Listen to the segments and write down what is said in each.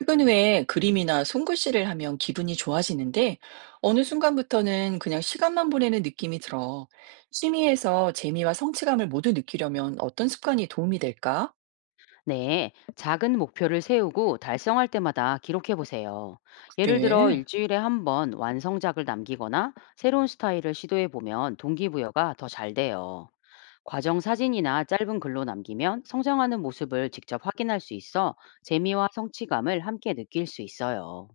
퇴근 후에 그림이나 손글씨를 하면 기분이 좋아지는데 어느 순간부터는 그냥 시간만 보내는 느낌이 들어. 취미에서 재미와 성취감을 모두 느끼려면 어떤 습관이 도움이 될까? 네, 작은 목표를 세우고 달성할 때마다 기록해 보세요. 예를 들어 그래. 일주일에 한 번 완성작을 남기거나 새로운 스타일을 시도해 보면 동기부여가 더 잘 돼요. 과정 사진이나 짧은 글로 남기면 성장하는 모습을 직접 확인할 수 있어 재미와 성취감을 함께 느낄 수 있어요.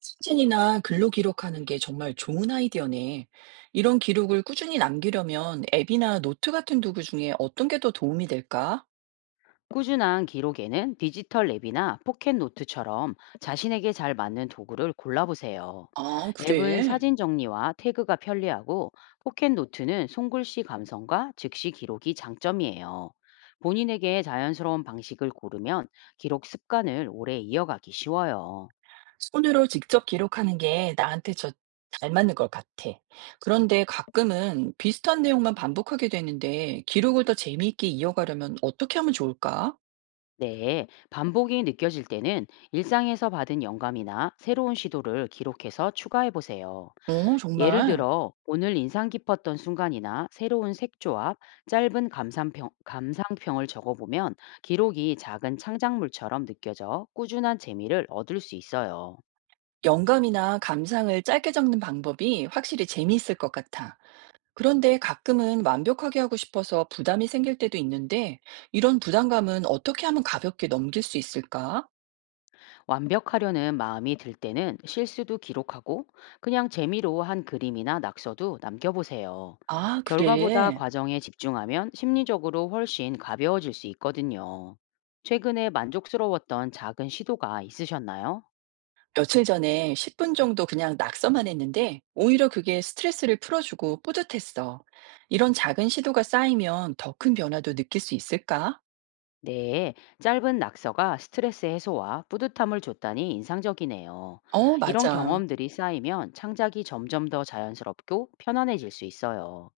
사진이나 글로 기록하는 게 정말 좋은 아이디어네. 이런 기록을 꾸준히 남기려면 앱이나 노트 같은 도구 중에 어떤 게 더 도움이 될까? 꾸준한 기록에는 디지털 앱이나 포켓 노트처럼 자신에게 잘 맞는 도구를 골라보세요. 아, 앱은 그래. 사진 정리와 태그가 편리하고 포켓 노트는 손글씨 감성과 즉시 기록이 장점이에요. 본인에게 자연스러운 방식을 고르면 기록 습관을 오래 이어가기 쉬워요. 손으로 직접 기록하는 게 나한테 잘 맞는 것 같아. 그런데 가끔은 비슷한 내용만 반복하게 되는데 기록을 더 재미있게 이어가려면 어떻게 하면 좋을까? 네, 반복이 느껴질 때는 일상에서 받은 영감이나 새로운 시도를 기록해서 추가해 보세요. 어, 예를 정말. 들어, 오늘 인상 깊었던 순간이나 새로운 색조합, 짧은 감상평을 적어보면 기록이 작은 창작물처럼 느껴져 꾸준한 재미를 얻을 수 있어요. 영감이나 감상을 짧게 적는 방법이 확실히 재미있을 것 같아. 그런데 가끔은 완벽하게 하고 싶어서 부담이 생길 때도 있는데 이런 부담감은 어떻게 하면 가볍게 넘길 수 있을까? 완벽하려는 마음이 들 때는 실수도 기록하고 그냥 재미로 한 그림이나 낙서도 남겨보세요. 아, 결과보다 그래. 과정에 집중하면 심리적으로 훨씬 가벼워질 수 있거든요. 최근에 만족스러웠던 작은 시도가 있으셨나요? 며칠 전에 10분 정도 그냥 낙서만 했는데 오히려 그게 스트레스를 풀어주고 뿌듯했어. 이런 작은 시도가 쌓이면 더 큰 변화도 느낄 수 있을까? 네, 짧은 낙서가 스트레스 해소와 뿌듯함을 줬다니 인상적이네요. 어, 이런 맞아. 경험들이 쌓이면 창작이 점점 더 자연스럽고 편안해질 수 있어요.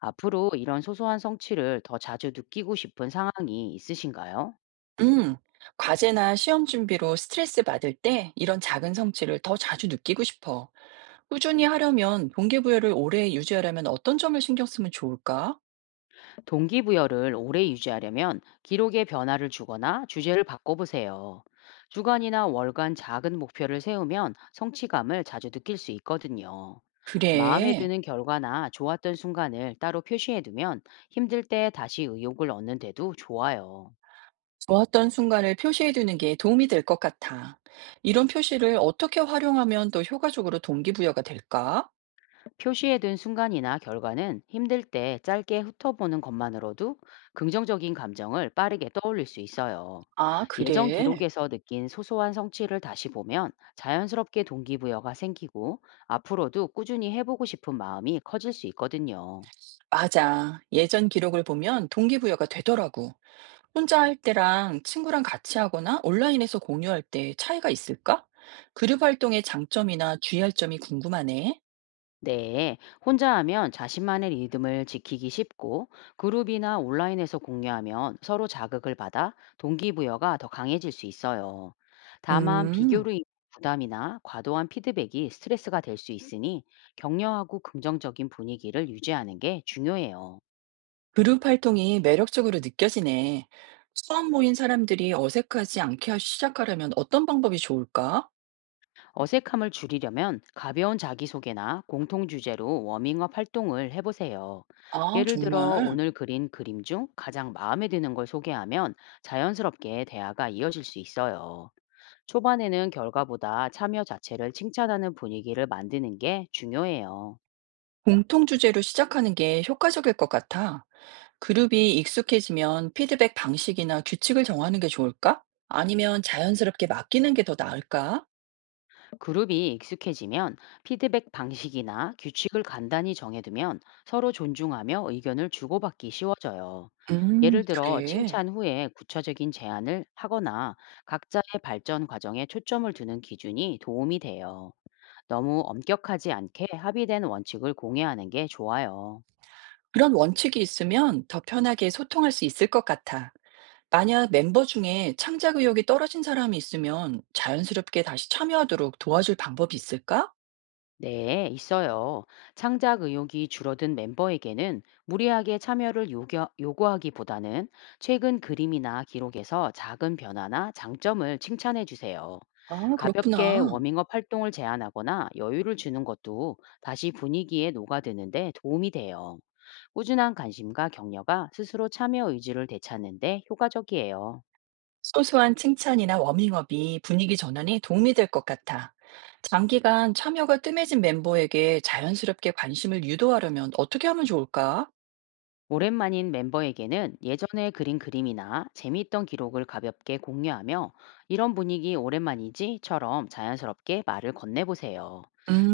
앞으로 이런 소소한 성취를 더 자주 느끼고 싶은 상황이 있으신가요? 음. 과제나 시험 준비로 스트레스 받을 때 이런 작은 성취를 더 자주 느끼고 싶어. 꾸준히 하려면 동기부여를 오래 유지하려면 어떤 점을 신경 쓰면 좋을까? 동기부여를 오래 유지하려면 기록에 변화를 주거나 주제를 바꿔보세요. 주간이나 월간 작은 목표를 세우면 성취감을 자주 느낄 수 있거든요. 마음에 그래. 드는 결과나 좋았던 순간을 따로 표시해두면 힘들 때 다시 의욕을 얻는데도 좋아요. 좋았던 순간을 표시해두는 게 도움이 될 것 같아. 이런 표시를 어떻게 활용하면 더 효과적으로 동기부여가 될까? 표시해둔 순간이나 결과는 힘들 때 짧게 훑어보는 것만으로도 긍정적인 감정을 빠르게 떠올릴 수 있어요. 아, 예전 그래. 기록에서 느낀 소소한 성취를 다시 보면 자연스럽게 동기부여가 생기고 앞으로도 꾸준히 해보고 싶은 마음이 커질 수 있거든요. 맞아. 예전 기록을 보면 동기부여가 되더라고. 혼자 할 때랑 친구랑 같이 하거나 온라인에서 공유할 때 차이가 있을까? 그룹 활동의 장점이나 주의할 점이 궁금하네. 네, 혼자 하면 자신만의 리듬을 지키기 쉽고 그룹이나 온라인에서 공유하면 서로 자극을 받아 동기부여가 더 강해질 수 있어요. 다만 음, 비교로 인한 부담이나 과도한 피드백이 스트레스가 될 수 있으니 격려하고 긍정적인 분위기를 유지하는 게 중요해요. 그룹 활동이 매력적으로 느껴지네. 처음 모인 사람들이 어색하지 않게 시작하려면 어떤 방법이 좋을까? 어색함을 줄이려면 가벼운 자기소개나 공통 주제로 워밍업 활동을 해보세요. 아, 예를 들어 정말. 오늘 그린 그림 중 가장 마음에 드는 걸 소개하면 자연스럽게 대화가 이어질 수 있어요. 초반에는 결과보다 참여 자체를 칭찬하는 분위기를 만드는 게 중요해요. 공통 주제로 시작하는 게 효과적일 것 같아. 그룹이 익숙해지면 피드백 방식이나 규칙을 정하는 게 좋을까? 아니면 자연스럽게 맡기는 게 더 나을까? 그룹이 익숙해지면 피드백 방식이나 규칙을 간단히 정해두면 서로 존중하며 의견을 주고받기 쉬워져요. 예를 들어 그래. 칭찬 후에 구체적인 제안을 하거나 각자의 발전 과정에 초점을 두는 기준이 도움이 돼요. 너무 엄격하지 않게 합의된 원칙을 공유하는 게 좋아요. 그런 원칙이 있으면 더 편하게 소통할 수 있을 것 같아. 만약 멤버 중에 창작 의욕이 떨어진 사람이 있으면 자연스럽게 다시 참여하도록 도와줄 방법이 있을까? 네, 있어요. 창작 의욕이 줄어든 멤버에게는 무리하게 참여를 요구하기보다는 최근 그림이나 기록에서 작은 변화나 장점을 칭찬해 주세요. 아, 가볍게 그렇구나. 워밍업 활동을 제안하거나 여유를 주는 것도 다시 분위기에 녹아드는데 도움이 돼요. 꾸준한 관심과 격려가 스스로 참여 의지를 되찾는 데 효과적이에요. 소소한 칭찬이나 워밍업이 분위기 전환에 도움이 될 것 같아. 장기간 참여가 뜸해진 멤버에게 자연스럽게 관심을 유도하려면 어떻게 하면 좋을까? 오랜만인 멤버에게는 예전에 그린 그림이나 재미있던 기록을 가볍게 공유하며 이런 분위기 오랜만이지처럼 자연스럽게 말을 건네보세요.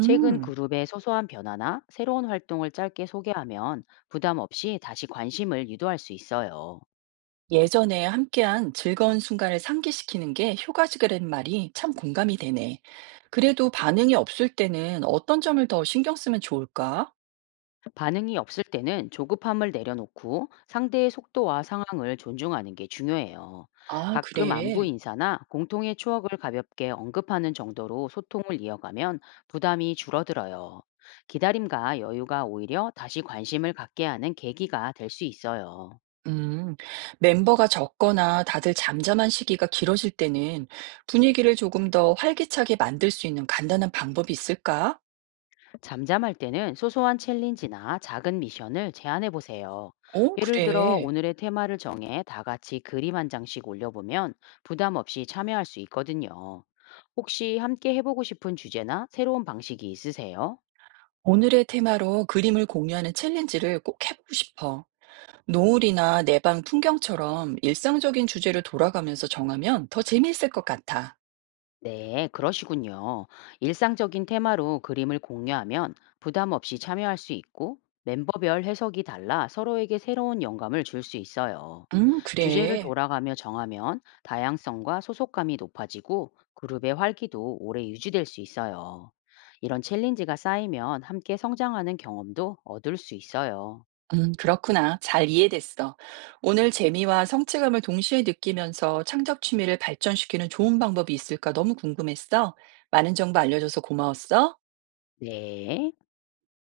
최근 그룹의 소소한 변화나 새로운 활동을 짧게 소개하면 부담 없이 다시 관심을 유도할 수 있어요. 예전에 함께한 즐거운 순간을 상기시키는 게 효과적이라는 말이 참 공감이 되네. 그래도 반응이 없을 때는 어떤 점을 더 신경 쓰면 좋을까? 반응이 없을 때는 조급함을 내려놓고 상대의 속도와 상황을 존중하는 게 중요해요. 아, 가끔 안부 그래. 인사나 공통의 추억을 가볍게 언급하는 정도로 소통을 이어가면 부담이 줄어들어요. 기다림과 여유가 오히려 다시 관심을 갖게 하는 계기가 될 수 있어요. 음, 멤버가 적거나 다들 잠잠한 시기가 길어질 때는 분위기를 조금 더 활기차게 만들 수 있는 간단한 방법이 있을까? 잠잠할 때는 소소한 챌린지나 작은 미션을 제안해 보세요. 어, 예를 들어 그래. 오늘의 테마를 정해 다 같이 그림 한 장씩 올려보면 부담 없이 참여할 수 있거든요. 혹시 함께 해보고 싶은 주제나 새로운 방식이 있으세요? 오늘의 테마로 그림을 공유하는 챌린지를 꼭 해보고 싶어. 노을이나 내방 풍경처럼 일상적인 주제를 돌아가면서 정하면 더 재미있을 것 같아. 네, 그러시군요. 일상적인 테마로 그림을 공유하면 부담 없이 참여할 수 있고 멤버별 해석이 달라 서로에게 새로운 영감을 줄 수 있어요. 주제를 그래. 돌아가며 정하면 다양성과 소속감이 높아지고 그룹의 활기도 오래 유지될 수 있어요. 이런 챌린지가 쌓이면 함께 성장하는 경험도 얻을 수 있어요. 그렇구나. 잘 이해됐어. 오늘 재미와 성취감을 동시에 느끼면서 창작 취미를 발전시키는 좋은 방법이 있을까 너무 궁금했어. 많은 정보 알려줘서 고마웠어. 네.